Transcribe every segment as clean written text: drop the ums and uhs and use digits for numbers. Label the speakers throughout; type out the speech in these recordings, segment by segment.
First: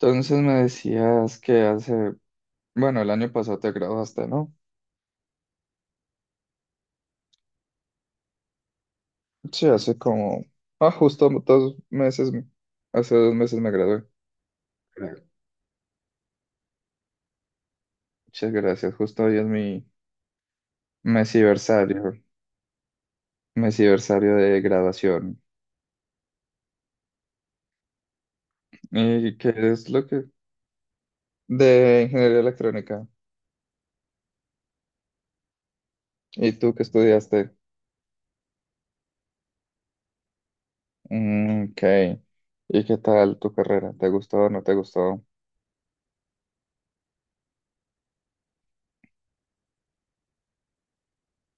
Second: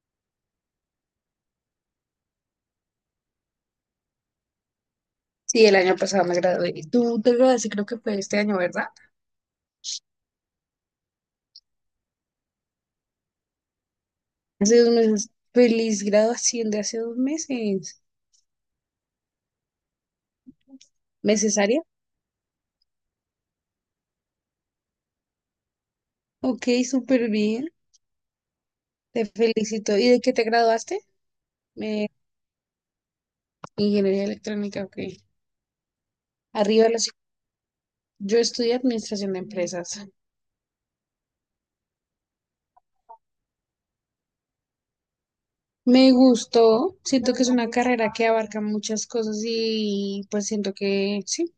Speaker 1: Entonces me decías que hace, bueno, el año pasado te graduaste, ¿no?
Speaker 2: Sí, el año pasado me gradué. Y Tú te graduaste, creo que fue este año, ¿verdad?
Speaker 1: Sí, hace como, ah, justo dos meses, hace dos meses me gradué.
Speaker 2: Hace dos
Speaker 1: Claro.
Speaker 2: meses. Feliz graduación de hace dos meses.
Speaker 1: Muchas gracias, justo hoy es mi
Speaker 2: ¿Necesaria?
Speaker 1: mesiversario, mesiversario de graduación.
Speaker 2: Ok, súper bien. Te
Speaker 1: ¿Y qué es
Speaker 2: felicito.
Speaker 1: lo
Speaker 2: ¿Y de
Speaker 1: que?
Speaker 2: qué te graduaste?
Speaker 1: De
Speaker 2: Eh,
Speaker 1: ingeniería electrónica.
Speaker 2: ingeniería electrónica, ok.
Speaker 1: ¿Y tú qué
Speaker 2: Arriba los...
Speaker 1: estudiaste?
Speaker 2: Yo estudié administración de empresas.
Speaker 1: Ok. ¿Y qué tal tu carrera? ¿Te gustó o no te gustó?
Speaker 2: Me gustó. Siento que es una carrera que abarca muchas cosas y pues siento que sí.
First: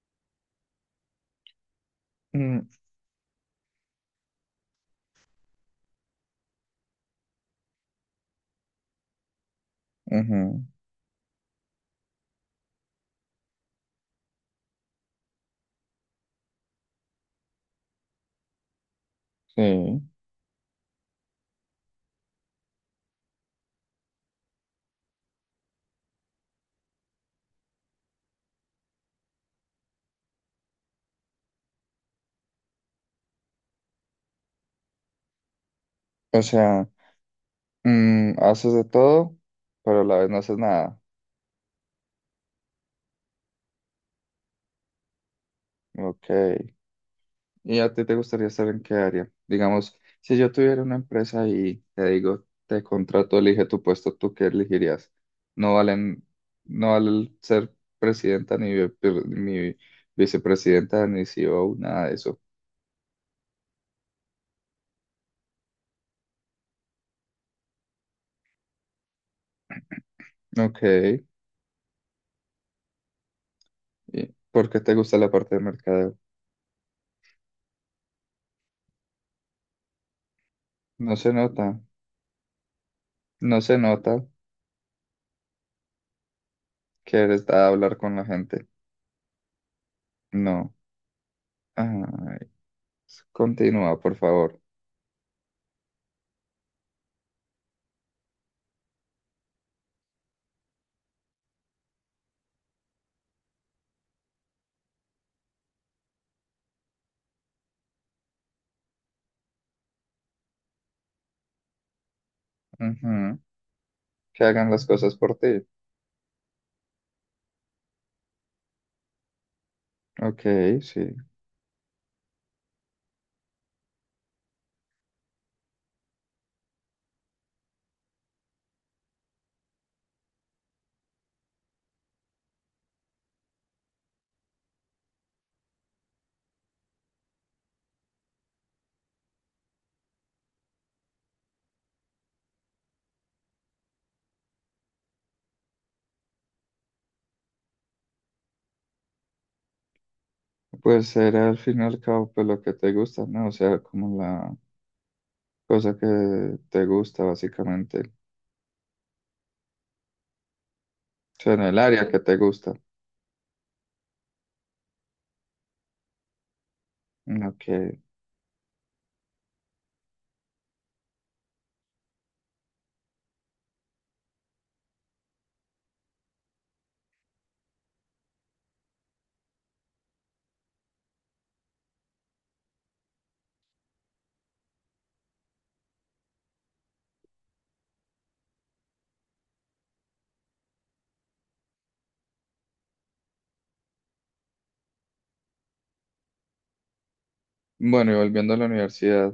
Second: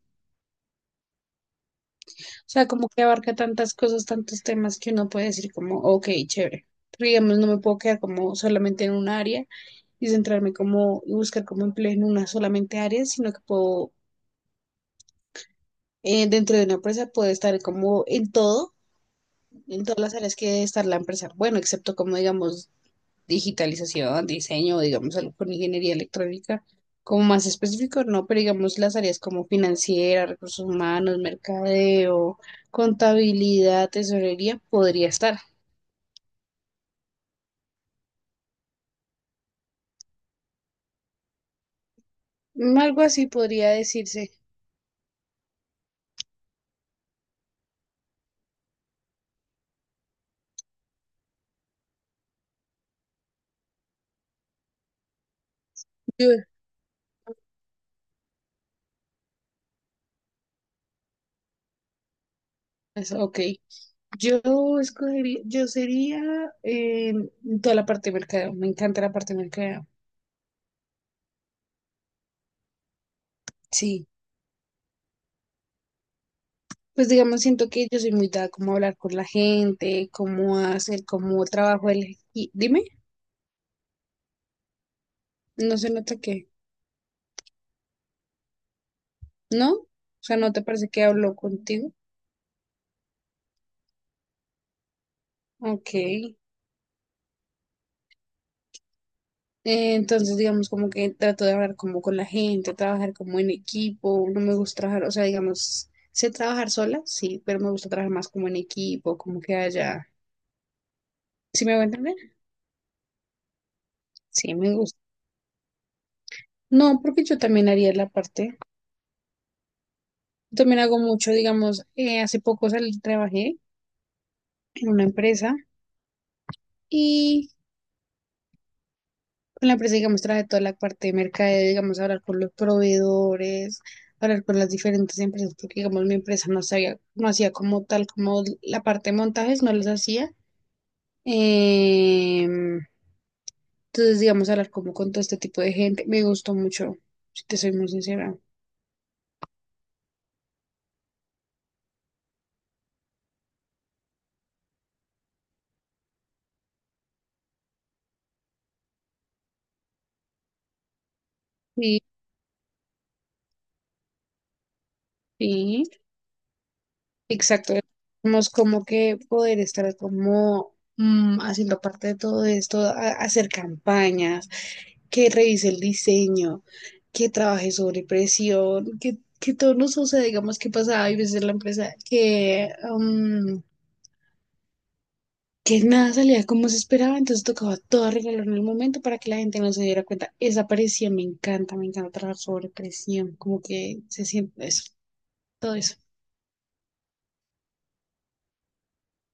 Speaker 2: O
Speaker 1: Mm,
Speaker 2: sea, como que abarca tantas cosas, tantos temas que uno puede decir como, ok, chévere. Pero digamos, no me puedo quedar como solamente en un área y centrarme
Speaker 1: ujú,
Speaker 2: como y buscar como empleo en una solamente área, sino que puedo, dentro de una empresa puedo estar como en todo, en todas
Speaker 1: sí.
Speaker 2: las áreas que debe estar la empresa. Bueno, excepto como digamos digitalización, diseño, digamos algo con ingeniería electrónica, como más específico, no, pero digamos las áreas como financiera, recursos humanos, mercadeo, contabilidad, tesorería, podría estar.
Speaker 1: O sea. Haces de todo, pero a la vez no haces nada.
Speaker 2: Mm, algo así podría decirse.
Speaker 1: Ok. ¿Y a ti te gustaría estar en qué área? Digamos, si yo tuviera una empresa y te digo, te contrato, elige tu puesto, ¿tú qué elegirías? No valen,
Speaker 2: Yo-
Speaker 1: no vale ser presidenta, ni, ni vicepresidenta, ni CEO, nada de eso.
Speaker 2: Ok. Yo escogería, yo sería eh, toda la parte de mercadeo, me encanta la parte de mercadeo,
Speaker 1: Ok.
Speaker 2: sí.
Speaker 1: ¿Y por qué te gusta la parte de mercadeo?
Speaker 2: Pues digamos, siento que yo soy muy dada como a hablar con la gente, cómo hacer,
Speaker 1: No se
Speaker 2: cómo
Speaker 1: nota,
Speaker 2: trabajo el... Y dime,
Speaker 1: no se nota
Speaker 2: no se nota que,
Speaker 1: que eres de hablar con la gente.
Speaker 2: ¿no? O sea, ¿no te
Speaker 1: No.
Speaker 2: parece que hablo contigo?
Speaker 1: Ay, continúa, por favor.
Speaker 2: Ok. Entonces, digamos, como que trato de hablar como con la gente, trabajar como en equipo, no me gusta trabajar, o sea, digamos, sé trabajar sola, sí, pero me gusta trabajar más como en equipo, como que haya... ¿Sí me voy a entender?
Speaker 1: Ujú, que
Speaker 2: Sí,
Speaker 1: hagan
Speaker 2: me
Speaker 1: las
Speaker 2: gusta.
Speaker 1: cosas por ti.
Speaker 2: No, porque yo también haría la parte.
Speaker 1: Ok,
Speaker 2: Yo también hago
Speaker 1: sí.
Speaker 2: mucho, digamos, hace poco salí, trabajé en una empresa y con la empresa, digamos, traje toda la parte de mercadeo, digamos, hablar con los proveedores, hablar con las diferentes empresas, porque, digamos, mi empresa no sabía, no hacía como tal, como la parte de montajes, no los hacía. Em, entonces, digamos, hablar como con todo este tipo de gente, me gustó mucho, si te soy muy sincera.
Speaker 1: Pues era al fin y al cabo pues, lo que te gusta, ¿no? O sea, como la cosa que te gusta, básicamente. O sea, en el
Speaker 2: Sí,
Speaker 1: área que te gusta.
Speaker 2: sí.
Speaker 1: Ok.
Speaker 2: Exacto, tenemos como que poder estar como haciendo parte de todo esto, hacer campañas, que revise el diseño, que trabaje sobre presión, que todo nos suceda, digamos que pasaba, hay veces en la empresa que, mm, que nada salía como se esperaba, entonces tocaba todo arreglarlo en el momento para que la gente no se diera cuenta. Esa presión me encanta trabajar sobre presión, como que se siente eso, todo eso.
Speaker 1: Bueno, y volviendo a la universidad,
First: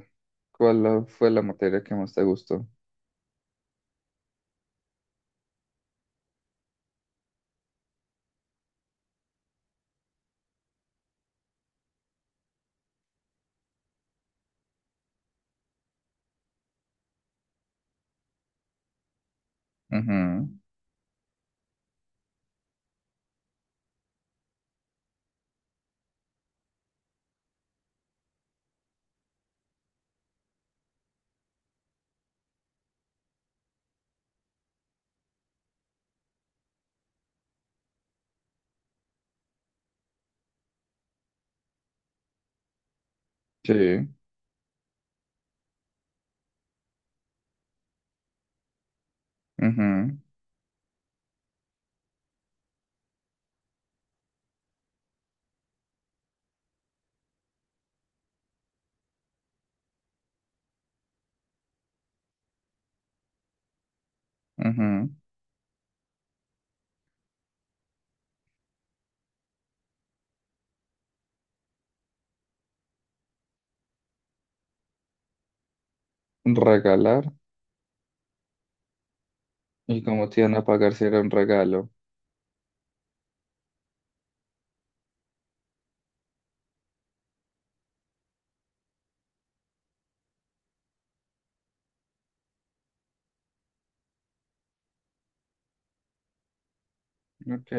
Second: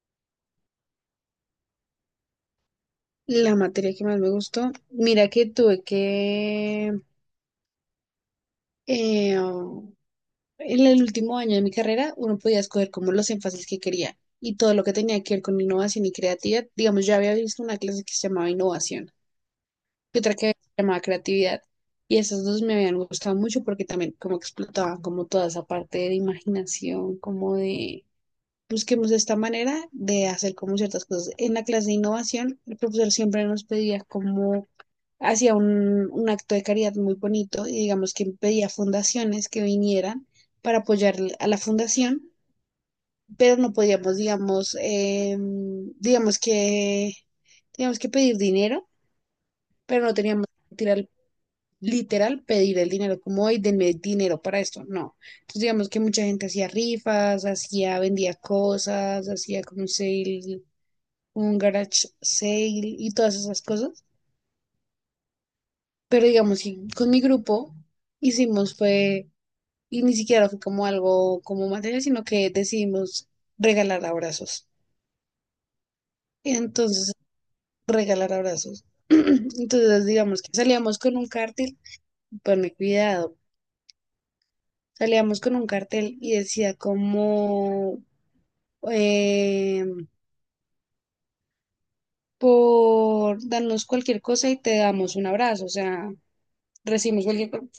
Speaker 1: ¿cuál fue la materia que más te gustó?
Speaker 2: La materia que más me gustó, mira que tuve que, eh, oh, en el último año de mi carrera, uno podía escoger como los énfasis que quería y todo lo que tenía que ver con innovación y creatividad. Digamos, yo había visto una clase que se llamaba innovación y otra que se
Speaker 1: Ujú,
Speaker 2: llamaba creatividad. Y esas dos me habían gustado mucho porque también como que explotaban como toda esa parte de imaginación, como de busquemos esta manera de hacer como ciertas cosas. En la clase de innovación, el profesor siempre nos pedía como hacía un acto de caridad muy bonito y digamos que pedía fundaciones que vinieran para apoyar a la fundación, pero no
Speaker 1: sí.
Speaker 2: podíamos, digamos, digamos que, teníamos que pedir dinero, pero no
Speaker 1: Ujú,
Speaker 2: teníamos que tirar literal pedir el dinero, como hoy denme dinero para esto, no. Entonces digamos que mucha gente hacía rifas, hacía, vendía cosas, hacía como un sale, un garage sale y todas esas cosas.
Speaker 1: ujú.
Speaker 2: Pero digamos que con mi grupo hicimos fue y ni siquiera fue como algo como material sino que decidimos regalar abrazos. Entonces,
Speaker 1: Regalar.
Speaker 2: regalar abrazos.
Speaker 1: ¿Y
Speaker 2: Entonces,
Speaker 1: cómo te
Speaker 2: digamos que
Speaker 1: iban a pagar
Speaker 2: salíamos
Speaker 1: si
Speaker 2: con
Speaker 1: era
Speaker 2: un
Speaker 1: un
Speaker 2: cartel,
Speaker 1: regalo?
Speaker 2: ponme cuidado, salíamos con un cartel y decía como, eh, por darnos cualquier cosa y te damos un abrazo, o sea, recibimos cualquier cosa.
Speaker 1: Ok.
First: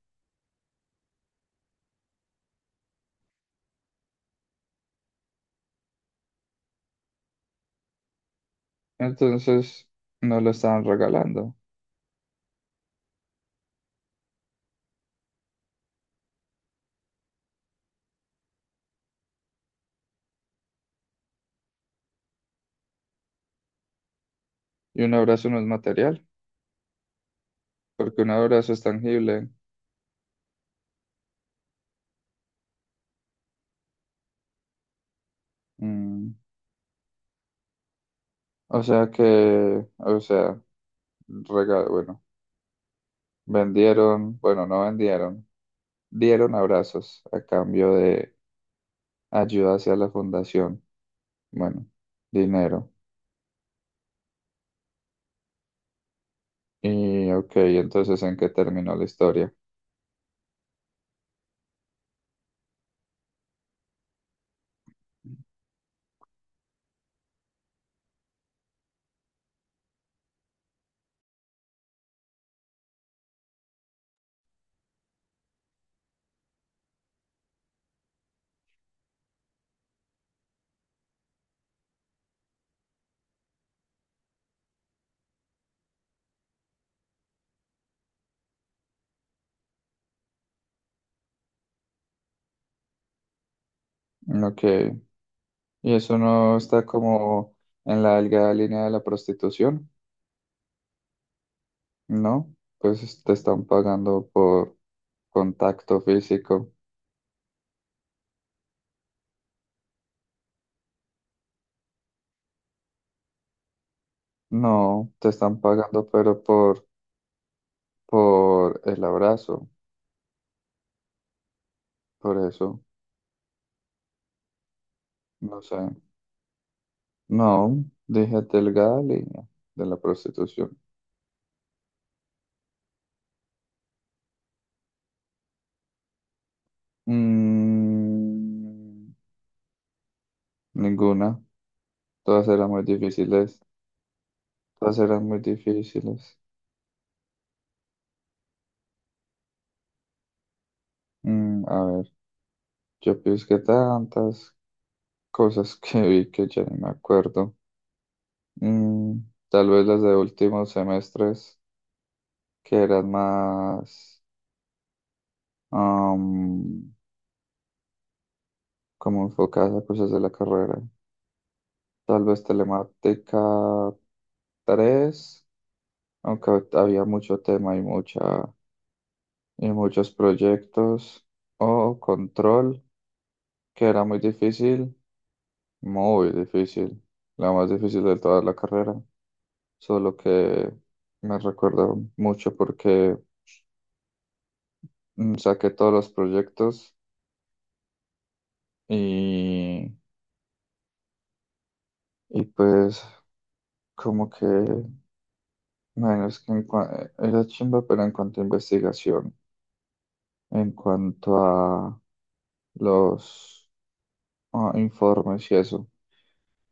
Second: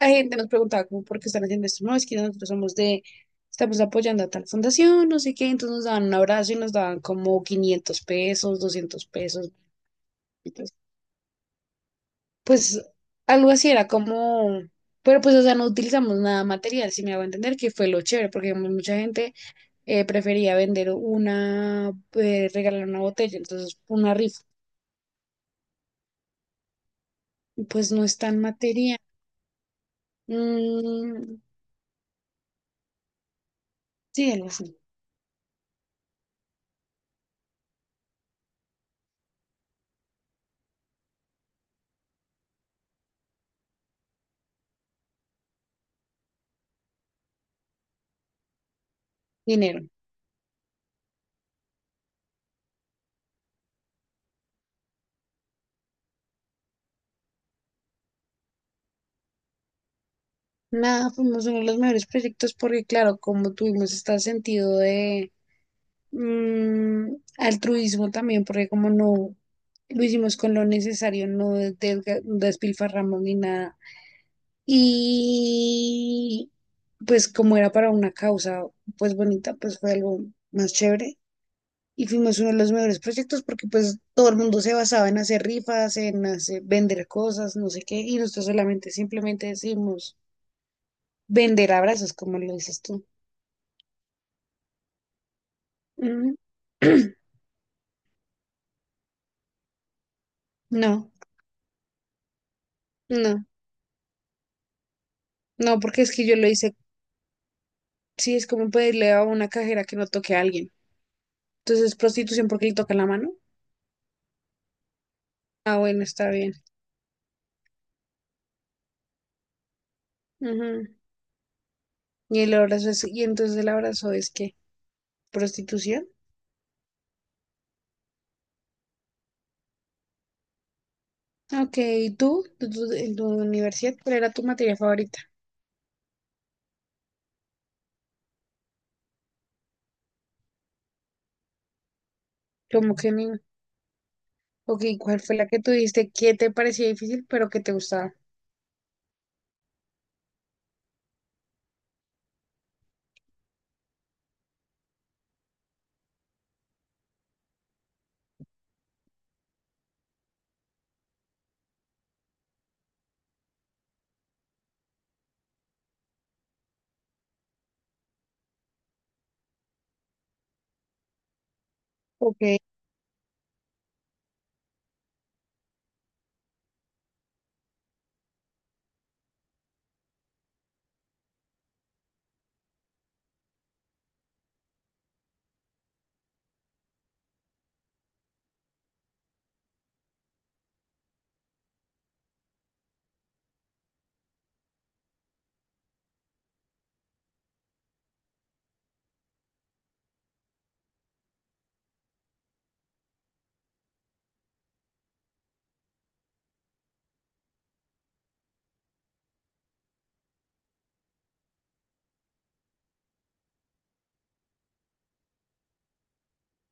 Speaker 2: La gente nos preguntaba como, ¿por qué están haciendo esto? No, es que nosotros somos de, estamos apoyando a tal fundación, no sé qué, entonces nos daban un abrazo y nos daban como 500 pesos, 200 pesos.
Speaker 1: Entonces, no lo
Speaker 2: Entonces,
Speaker 1: estaban regalando.
Speaker 2: pues, algo así era como, pero pues, o sea, no utilizamos nada material, si me hago entender, que fue lo chévere, porque digamos, mucha gente prefería regalar una botella, entonces una rifa,
Speaker 1: ¿Y un abrazo no es material?
Speaker 2: y pues no es
Speaker 1: Porque un
Speaker 2: tan
Speaker 1: abrazo es
Speaker 2: material.
Speaker 1: tangible.
Speaker 2: Mm, sí, algo así,
Speaker 1: Mm, O sea que, o sea, regalo, bueno, vendieron, bueno, no vendieron, dieron abrazos a cambio de ayuda
Speaker 2: dinero.
Speaker 1: hacia la fundación. Bueno, dinero. Y ok, entonces ¿en qué terminó la historia?
Speaker 2: Nada, fuimos uno de los mejores proyectos porque, claro, como tuvimos este sentido de altruismo también, porque como no lo hicimos con lo necesario, no despilfarramos ni nada. Y pues como era para una causa, pues bonita, pues fue algo más chévere. Y fuimos uno de los mejores proyectos porque pues todo el mundo se basaba en hacer rifas, en hacer, vender cosas, no sé qué, y nosotros solamente simplemente decimos vender abrazos, como lo dices tú.
Speaker 1: Ok, y eso
Speaker 2: Mm,
Speaker 1: no está como en la delgada línea de la prostitución,
Speaker 2: No,
Speaker 1: ¿no? Pues te
Speaker 2: no,
Speaker 1: están pagando por
Speaker 2: no,
Speaker 1: contacto
Speaker 2: porque es que yo lo
Speaker 1: físico.
Speaker 2: hice, sí, es como pedirle a una cajera que no toque a alguien. Entonces es prostitución porque le toca la mano.
Speaker 1: No, te están
Speaker 2: Ah, bueno,
Speaker 1: pagando,
Speaker 2: está
Speaker 1: pero
Speaker 2: bien.
Speaker 1: por el abrazo,
Speaker 2: Ujú.
Speaker 1: por
Speaker 2: Y el
Speaker 1: eso,
Speaker 2: abrazo es, y entonces el abrazo es qué
Speaker 1: no sé.
Speaker 2: prostitución.
Speaker 1: No, déjate delgada línea de la prostitución.
Speaker 2: Ok, ¿y tú? ¿En tu universidad, ¿cuál era tu materia favorita?
Speaker 1: Mm, Ninguna. Todas eran muy
Speaker 2: Como que ni...
Speaker 1: difíciles.
Speaker 2: Ok,
Speaker 1: Todas
Speaker 2: ¿cuál
Speaker 1: eran
Speaker 2: fue
Speaker 1: muy
Speaker 2: la que tú dijiste que
Speaker 1: difíciles.
Speaker 2: te parecía difícil pero que te gustaba?
Speaker 1: A ver, yo pienso que tantas cosas que vi que ya ni me acuerdo. Mm, Tal vez las de últimos semestres que eran más am, como enfocadas a cosas de la carrera. Tal
Speaker 2: Ok,
Speaker 1: vez telemática tres, aunque había mucho tema y muchos proyectos. O control, que era muy difícil, la más difícil de toda la carrera. Solo que me recuerda mucho porque saqué todos los proyectos y, y pues como que, bueno, es que era chimba, pero en cuanto a investigación, en cuanto a los informes y eso,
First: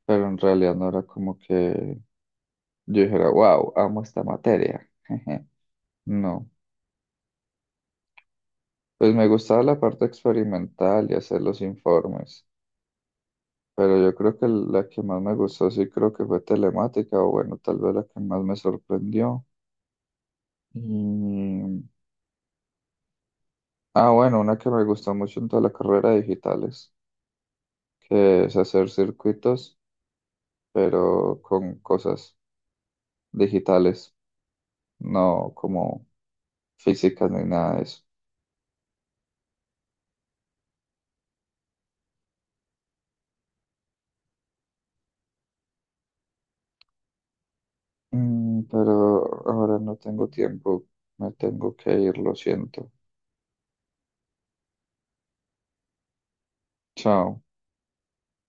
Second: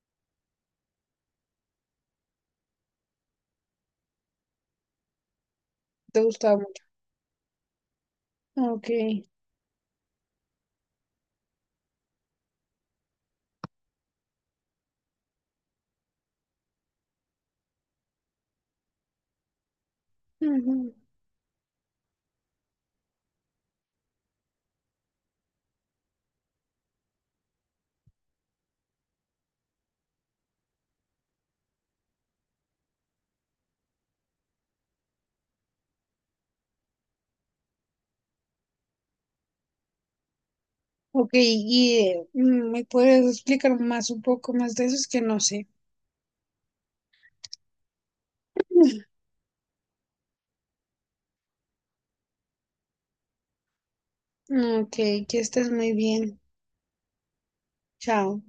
Speaker 1: pero en realidad no era como que yo dijera, wow, amo esta materia.
Speaker 2: te
Speaker 1: No,
Speaker 2: gustaba mucho. Ok.
Speaker 1: pues me gustaba la parte experimental y hacer los informes, pero yo creo que la que más me gustó sí creo que fue telemática, o bueno, tal vez la que más me sorprendió.
Speaker 2: Ujú.
Speaker 1: Y... Ah, bueno, una que me gustó mucho en toda la carrera de digitales, que es hacer circuitos, pero con cosas digitales, no como físicas ni nada de eso.
Speaker 2: Ok, y me puedes explicar más un poco más de eso, es que no sé.
Speaker 1: Pero ahora no tengo tiempo. Me tengo que ir, lo siento.
Speaker 2: Ok, que estés muy bien.
Speaker 1: Chao.
Speaker 2: Chao.